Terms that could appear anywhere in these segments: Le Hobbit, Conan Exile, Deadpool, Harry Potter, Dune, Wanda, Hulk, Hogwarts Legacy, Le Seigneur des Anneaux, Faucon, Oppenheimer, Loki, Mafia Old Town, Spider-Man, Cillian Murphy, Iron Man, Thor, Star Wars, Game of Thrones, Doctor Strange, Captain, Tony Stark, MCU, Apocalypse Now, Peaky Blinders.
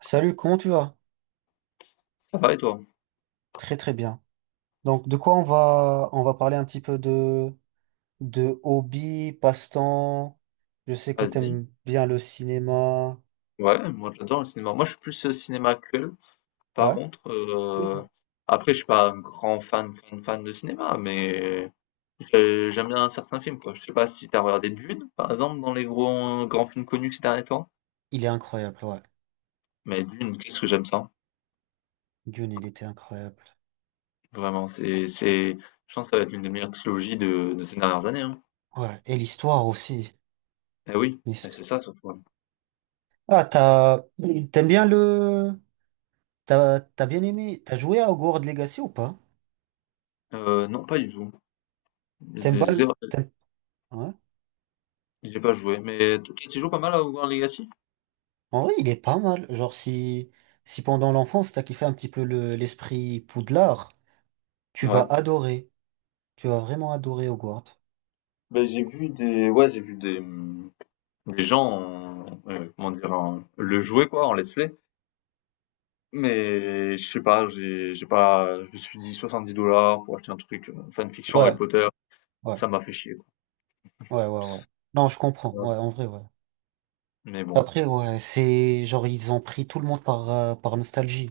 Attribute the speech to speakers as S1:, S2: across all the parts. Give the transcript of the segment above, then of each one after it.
S1: Salut, comment tu vas?
S2: Ça va et toi?
S1: Très très bien. Donc de quoi on va parler un petit peu de hobby, passe-temps. Je sais que
S2: Vas-y.
S1: t'aimes bien le cinéma.
S2: Ouais, moi j'adore le cinéma. Moi je suis plus cinéma actuel. Par
S1: Ouais,
S2: contre, après je suis pas un grand fan de cinéma, mais j'aime bien certains films quoi. Je sais pas si t'as regardé Dune, par exemple, dans les gros grands films connus ces derniers temps.
S1: il est incroyable, ouais.
S2: Mais Dune, qu'est-ce que j'aime ça.
S1: Dune, il était incroyable.
S2: Vraiment, je pense que ça va être l'une des meilleures trilogies de ces dernières années, hein.
S1: Ouais, et l'histoire aussi.
S2: Eh oui, eh,
S1: L'histo-
S2: c'est ça surtout, hein.
S1: Ah, t'as T'aimes bien le t'as bien aimé. T'as joué à Hogwarts Legacy ou pas?
S2: Non, pas du tout.
S1: T'aimes
S2: J'ai
S1: pas
S2: j'ai-
S1: le t'aimes- Ouais.
S2: j'ai pas joué, mais tu joues pas mal à Hogwarts Legacy?
S1: En vrai, il est pas mal. Genre si pendant l'enfance t'as kiffé un petit peu le l'esprit Poudlard, tu vas
S2: Ouais.
S1: adorer. Tu vas vraiment adorer Hogwarts.
S2: Ben j'ai vu des, ouais, des gens, comment dire, le jouer quoi, en let's play. Mais je sais pas, j'ai pas, je me suis dit 70 dollars pour acheter un truc fanfiction Harry
S1: Ouais,
S2: Potter,
S1: ouais,
S2: ça m'a fait chier quoi.
S1: ouais, ouais, ouais. Non, je
S2: Ça
S1: comprends.
S2: m'a-
S1: Ouais, en vrai, ouais.
S2: Mais bon,
S1: Après, ouais, c'est genre ils ont pris tout le monde par, par nostalgie.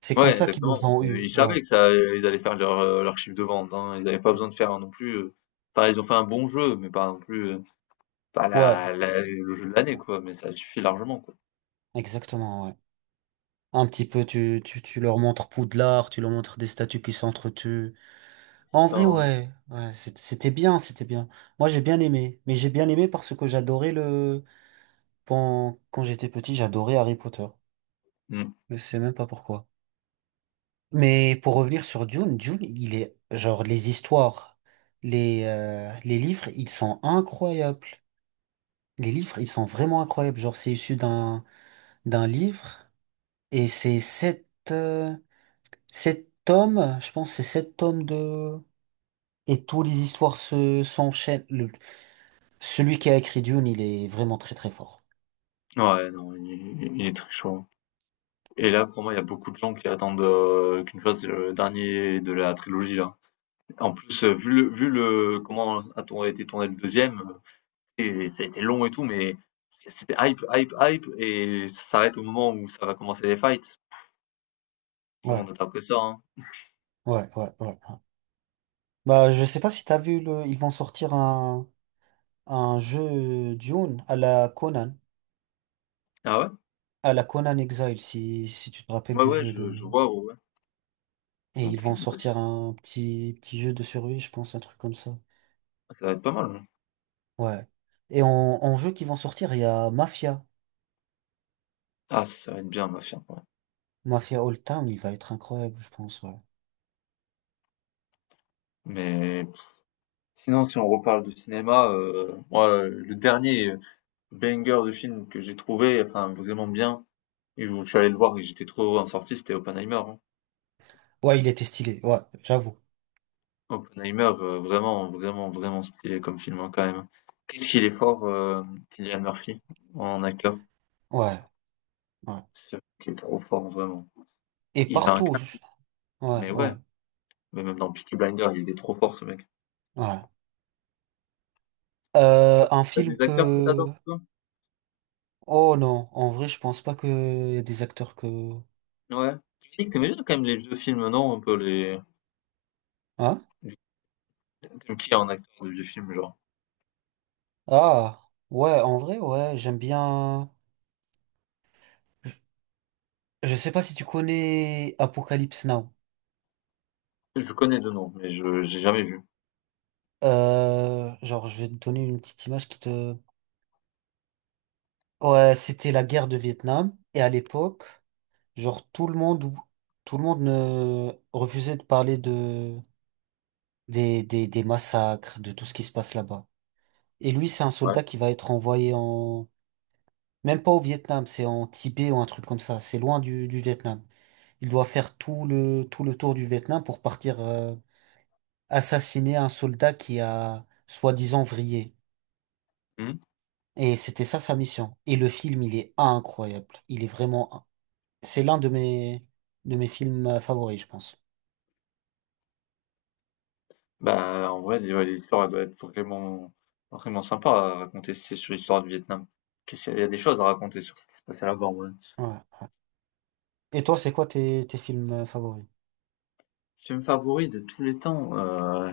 S1: C'est comme
S2: ouais,
S1: ça qu'ils
S2: exactement.
S1: nous ont eu.
S2: Ils
S1: Ouais,
S2: savaient que ça, ils allaient faire leur, leur chiffre de vente, hein. Ils n'avaient pas besoin de faire non plus, enfin, ils ont fait un bon jeu, mais pas non plus pas
S1: ouais,
S2: le jeu de l'année quoi. Mais ça suffit largement quoi.
S1: exactement, ouais. Un petit peu, tu leur montres Poudlard, tu leur montres des statues qui s'entretuent.
S2: C'est
S1: En
S2: ça,
S1: vrai,
S2: hein.
S1: ouais, ouais, c'était bien, c'était bien. Moi, j'ai bien aimé. Mais j'ai bien aimé parce que j'adorais le, quand, j'étais petit, j'adorais Harry Potter.
S2: Mm.
S1: Je sais même pas pourquoi. Mais pour revenir sur Dune, Dune, il est genre les histoires, les livres, ils sont incroyables. Les livres, ils sont vraiment incroyables. Genre, c'est issu d'un livre et c'est sept, sept tomes, je pense, que c'est sept tomes de. Et toutes les histoires se s'enchaînent. Celui qui a écrit Dune, il est vraiment très très fort.
S2: Ouais, non, il est très chaud, hein. Et là, pour moi, il y a beaucoup de gens qui attendent qu'une chose, c'est le dernier de la trilogie, là. En plus, vu le, a été tourné le deuxième, et ça a été long et tout, mais c'était hype, et ça s'arrête au moment où ça va commencer les fights. Tout le
S1: Ouais,
S2: monde interprète ça, hein.
S1: ouais, ouais, ouais, ouais. Bah, je sais pas si t'as vu le. Ils vont sortir un jeu Dune
S2: Ah ouais?
S1: à la Conan Exile, si, tu te rappelles
S2: Ouais,
S1: du
S2: ouais,
S1: jeu. Le...
S2: je vois, ouais, ouais.
S1: Et ils
S2: Ok,
S1: vont
S2: bah,
S1: sortir un petit, petit jeu de survie, je pense, un truc comme ça.
S2: ça va être pas mal, hein.
S1: Ouais. Et en, jeu qui vont sortir, il y a Mafia.
S2: Ah, ça va être bien, ma chère, ouais.
S1: Mafia Old Town, il va être incroyable, je pense. Ouais,
S2: Mais sinon, si on reparle de cinéma, moi, le dernier banger de film que j'ai trouvé, enfin, vraiment bien, et où je suis allé le voir et j'étais trop en sortie, c'était Oppenheimer, hein.
S1: ouais il était stylé, ouais, j'avoue.
S2: Oppenheimer, vraiment, vraiment, vraiment stylé comme film, hein, quand même. Qu'est-ce qu'il est fort, Cillian Murphy, en acteur.
S1: Ouais, ouais.
S2: C'est un mec qui est trop fort, vraiment.
S1: Et
S2: Il a un
S1: partout, je-
S2: casque,
S1: ouais,
S2: mais ouais.
S1: ouais,
S2: Mais même dans Peaky Blinders, il est trop fort, ce mec.
S1: ouais. Un
S2: T'as
S1: film
S2: des acteurs que
S1: que...
S2: t'adores, toi?
S1: Oh non, en vrai, je pense pas qu'il y a des acteurs que...
S2: Ouais. Tu dis que t'aimais bien quand même les vieux films, non? Un peu les...
S1: Hein?
S2: les- T'aimes qui en acteur de vieux films, genre?
S1: Ah, ouais, en vrai, ouais, j'aime bien. Je sais pas si tu connais Apocalypse Now.
S2: Je connais de nom, mais je j'ai jamais vu.
S1: Genre, je vais te donner une petite image qui te. Ouais, c'était la guerre de Vietnam. Et à l'époque, genre, tout le monde, tout le monde ne refusait de parler de des massacres, de tout ce qui se passe là-bas. Et lui, c'est un
S2: Ouais.
S1: soldat qui va être envoyé en. Même pas au Vietnam, c'est en Tibet ou un truc comme ça. C'est loin du, Vietnam. Il doit faire tout le, tour du Vietnam pour partir. Assassiner un soldat qui a soi-disant vrillé.
S2: Hmm.
S1: Et c'était ça sa mission. Et le film, il est incroyable. Il est vraiment... C'est l'un de mes films favoris, je pense.
S2: Bah, en vrai, ouais, l'histoire, elle doit être vraiment, vraiment sympa à raconter si c'est sur l'histoire du Vietnam. Qu'est-ce qu'il y a des choses à raconter sur ce qui s'est passé là-bas, en vrai.
S1: Ouais. Et toi, c'est quoi tes, tes films favoris?
S2: Film favori de tous les temps,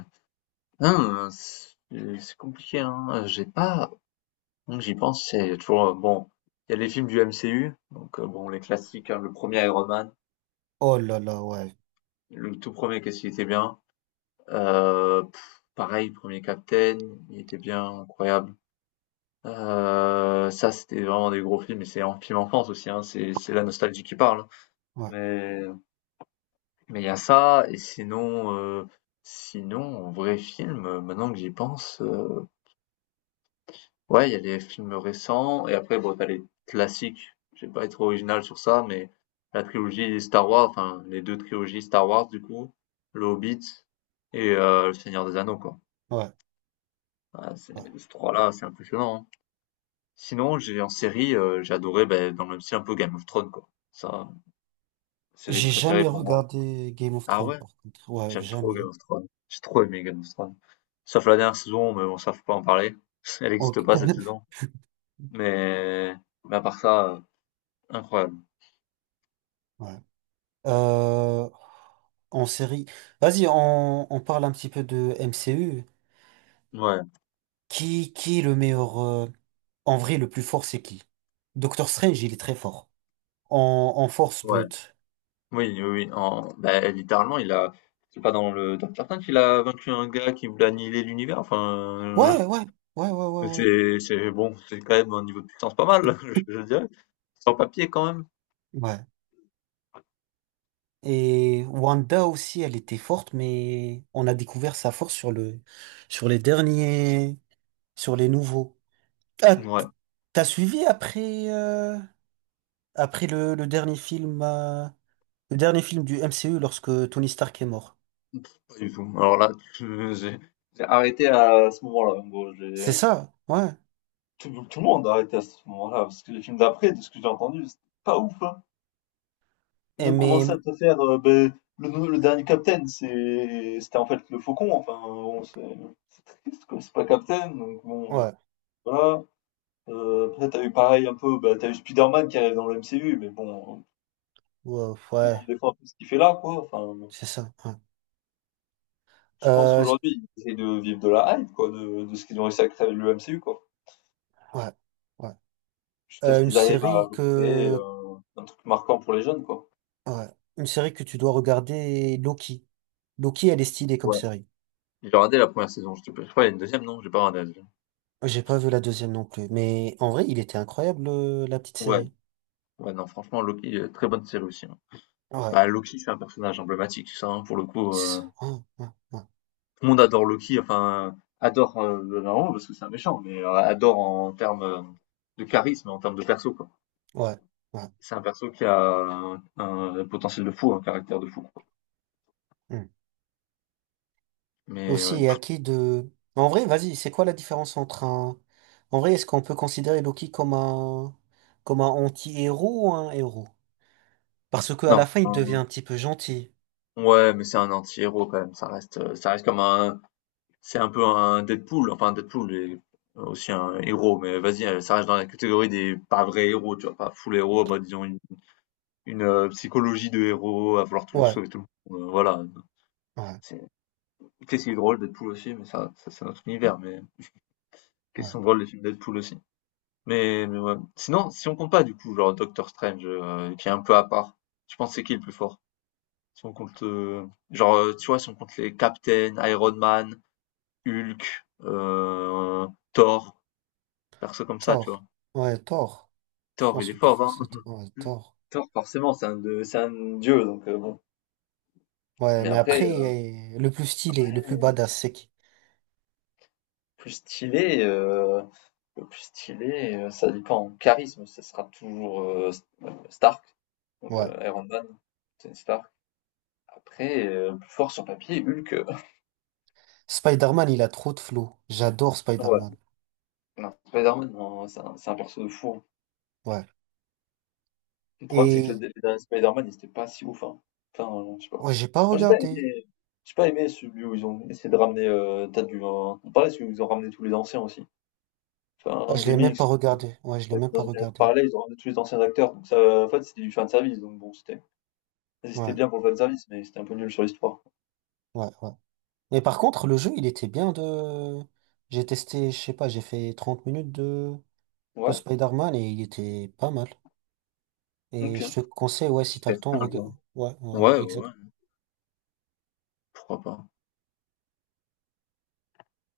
S2: hein, c'est compliqué, hein. J'ai pas, donc j'y pense, c'est toujours, bon, il y a les films du MCU, donc, bon, les classiques, hein, le premier Iron Man,
S1: Oh là là, ouais.
S2: le tout premier, qu'est-ce qu'il était bien, pff, pareil, premier Captain, il était bien, incroyable. Ça, c'était vraiment des gros films et c'est un film enfance aussi, hein, c'est la nostalgie qui parle, hein.
S1: Ouais,
S2: Mais mais il y a ça et sinon, sinon en vrai film, maintenant que j'y pense, ouais, il y a les films récents et après bon, tu as les classiques. Je vais pas être original sur ça, mais la trilogie Star Wars, enfin les 2 trilogies Star Wars du coup, Le Hobbit et Le Seigneur des Anneaux quoi.
S1: ouais,
S2: Ah, c'est
S1: ouais.
S2: ces 3 là, c'est impressionnant, hein. Sinon, j'ai en série, j'ai adoré, beh, dans le même style, un peu Game of Thrones, quoi. Ça, série
S1: J'ai
S2: préférée
S1: jamais
S2: pour moi.
S1: regardé Game of
S2: Ah
S1: Thrones,
S2: ouais?
S1: par contre. Ouais,
S2: J'aime trop
S1: jamais.
S2: Game of Thrones. J'ai trop aimé Game of Thrones. Sauf la dernière saison, mais bon, ça, faut pas en parler. Elle n'existe
S1: Ok.
S2: pas, cette saison. Mais mais à part ça, incroyable.
S1: Ouais. Euh, En série. Vas-y, on, parle un petit peu de MCU.
S2: Ouais,
S1: Qui est le meilleur... En vrai, le plus fort, c'est qui? Doctor Strange, il est très fort. En, force
S2: ouais.
S1: brute.
S2: Oui, oui, oui, en beh, littéralement, il a c'est pas dans le Docteur Strange qu'il a vaincu un gars qui voulait annihiler l'univers? Enfin,
S1: Ouais, ouais, ouais, ouais, ouais, ouais.
S2: c'est bon, c'est quand même un niveau de puissance pas mal, je dirais. Sans papier, quand même.
S1: Ouais. Et Wanda aussi, elle était forte, mais on a découvert sa force sur le, sur les derniers, sur les nouveaux. Ah, t-
S2: Ouais.
S1: T'as suivi après, après le, dernier film, le dernier film du MCU lorsque Tony Stark est mort.
S2: Pff, pas du tout. Alors là, j'ai arrêté à ce moment-là, en gros.
S1: C'est ça, ouais.
S2: Tout le monde a arrêté à ce moment-là, parce que les films d'après, de ce que j'ai entendu, c'était pas ouf, hein. Ils
S1: Et
S2: ont
S1: mais,
S2: commencé à te faire le dernier Captain, c'était en fait le Faucon. Enfin, bon, c'est triste, quoi. C'est pas Captain, donc bon,
S1: ouais,
S2: voilà. Après, t'as eu pareil un peu, bah, t'as eu Spider-Man qui arrive dans le MCU, mais bon,
S1: ouais,
S2: tu te
S1: ouais,
S2: demandes des fois un peu ce qu'il fait là, quoi. Enfin,
S1: c'est ça. Ouais.
S2: je pense
S1: Euh,
S2: qu'aujourd'hui, ils essayent de vivre de la hype, quoi, de ce qu'ils ont réussi à créer avec le MCU, quoi.
S1: ouais, ouais.
S2: Jusqu'à ce
S1: Une
S2: qu'ils arrivent à
S1: série
S2: créer
S1: que
S2: un truc marquant pour les jeunes, quoi.
S1: ouais. Une série que tu dois regarder, Loki. Loki, elle est stylée comme
S2: Ouais.
S1: série.
S2: J'ai regardé la première saison. Je sais pas, je crois qu'il y a une deuxième, non? J'ai pas regardé la deuxième.
S1: J'ai pas vu la deuxième non plus, mais en vrai, il était incroyable, la petite
S2: Ouais.
S1: série.
S2: Ouais, non, franchement, Loki, très bonne série aussi, hein.
S1: Ouais,
S2: Bah, Loki, c'est un personnage emblématique, ça, hein, pour le coup,
S1: c'est ça. Ouais, ouais,
S2: tout le monde adore Loki, enfin, adore, non, parce que c'est un méchant, mais adore en termes de charisme, en termes de perso, quoi.
S1: ouais, ouais, ouais.
S2: C'est un perso qui a un potentiel de fou, un caractère de fou, quoi.
S1: Hmm.
S2: Mais, ouais,
S1: Aussi, et à
S2: pff,
S1: qui de... En vrai, vas-y, c'est quoi la différence entre un... En vrai, est-ce qu'on peut considérer Loki comme un anti-héros ou un héros? Parce qu'à
S2: non,
S1: la fin, il devient un petit peu gentil.
S2: ouais, mais c'est un anti-héros, quand même. Ça reste comme un, c'est un peu un Deadpool, enfin Deadpool est aussi un héros, mais vas-y, ça reste dans la catégorie des pas vrais héros, tu vois, pas full héros, bah, psychologie de héros à vouloir toujours
S1: Ouais,
S2: sauver tout le monde. Voilà,
S1: ouais,
S2: c'est qu'est-ce qui est drôle Deadpool aussi, mais ça c'est notre univers, mais qu'est-ce qui
S1: ouais.
S2: sont drôles les films Deadpool aussi. Mais ouais. Sinon, si on compte pas du coup, genre Doctor Strange, qui est un peu à part, tu penses c'est qui le plus fort? Si on compte, genre, tu vois, si on compte les Captain, Iron Man, Hulk, Thor, perso comme ça, tu vois.
S1: Thor. Ouais, Thor. Je
S2: Thor, il
S1: pense
S2: est
S1: le plus
S2: fort,
S1: fort,
S2: hein.
S1: c'est ouais, Thor.
S2: Thor, forcément, c'est un, c'est un dieu, donc bon.
S1: Ouais,
S2: Mais
S1: mais
S2: après,
S1: après, le plus stylé, le plus
S2: ouais,
S1: badass, c'est qui?
S2: plus stylé, le plus stylé, ça dépend. En charisme, ce sera toujours Stark, donc
S1: Ouais.
S2: Iron Man, Tony Stark. Après, plus fort sur papier, Hulk,
S1: Spider-Man, il a trop de flow. J'adore
S2: ouais.
S1: Spider-Man.
S2: Non, Spider-Man, non, c'est un perso de fou.
S1: Ouais.
S2: Le problème, c'est que
S1: Et
S2: le dernier Spider-Man, il était pas si ouf, hein. Enfin, je sais pas.
S1: ouais, j'ai pas
S2: Moi,
S1: regardé.
S2: j'ai pas aimé celui où ils ont essayé de ramener, t'as du, pareil, celui où ils ont ramené tous les anciens aussi. Enfin,
S1: Ouais,
S2: un
S1: je l'ai même
S2: remix.
S1: pas regardé. Ouais, je l'ai
S2: En fait,
S1: même
S2: dans
S1: pas
S2: un univers
S1: regardé.
S2: parallèle, ils ont ramené tous les anciens acteurs, donc ça, en fait, c'était du fan service, donc bon, c'était, c'était
S1: Ouais,
S2: bien pour le fan service, mais c'était un peu nul sur l'histoire.
S1: ouais, ouais. Mais par contre, le jeu, il était bien de... J'ai testé, je sais pas, j'ai fait 30 minutes de
S2: Ouais,
S1: Spider-Man et il était pas mal.
S2: ok.
S1: Et je te conseille, ouais, si t'as
S2: C'était
S1: le temps,
S2: très mal, hein.
S1: ouais, ouais, ouais,
S2: Ouais, ouais, ouais,
S1: exactement.
S2: pourquoi pas.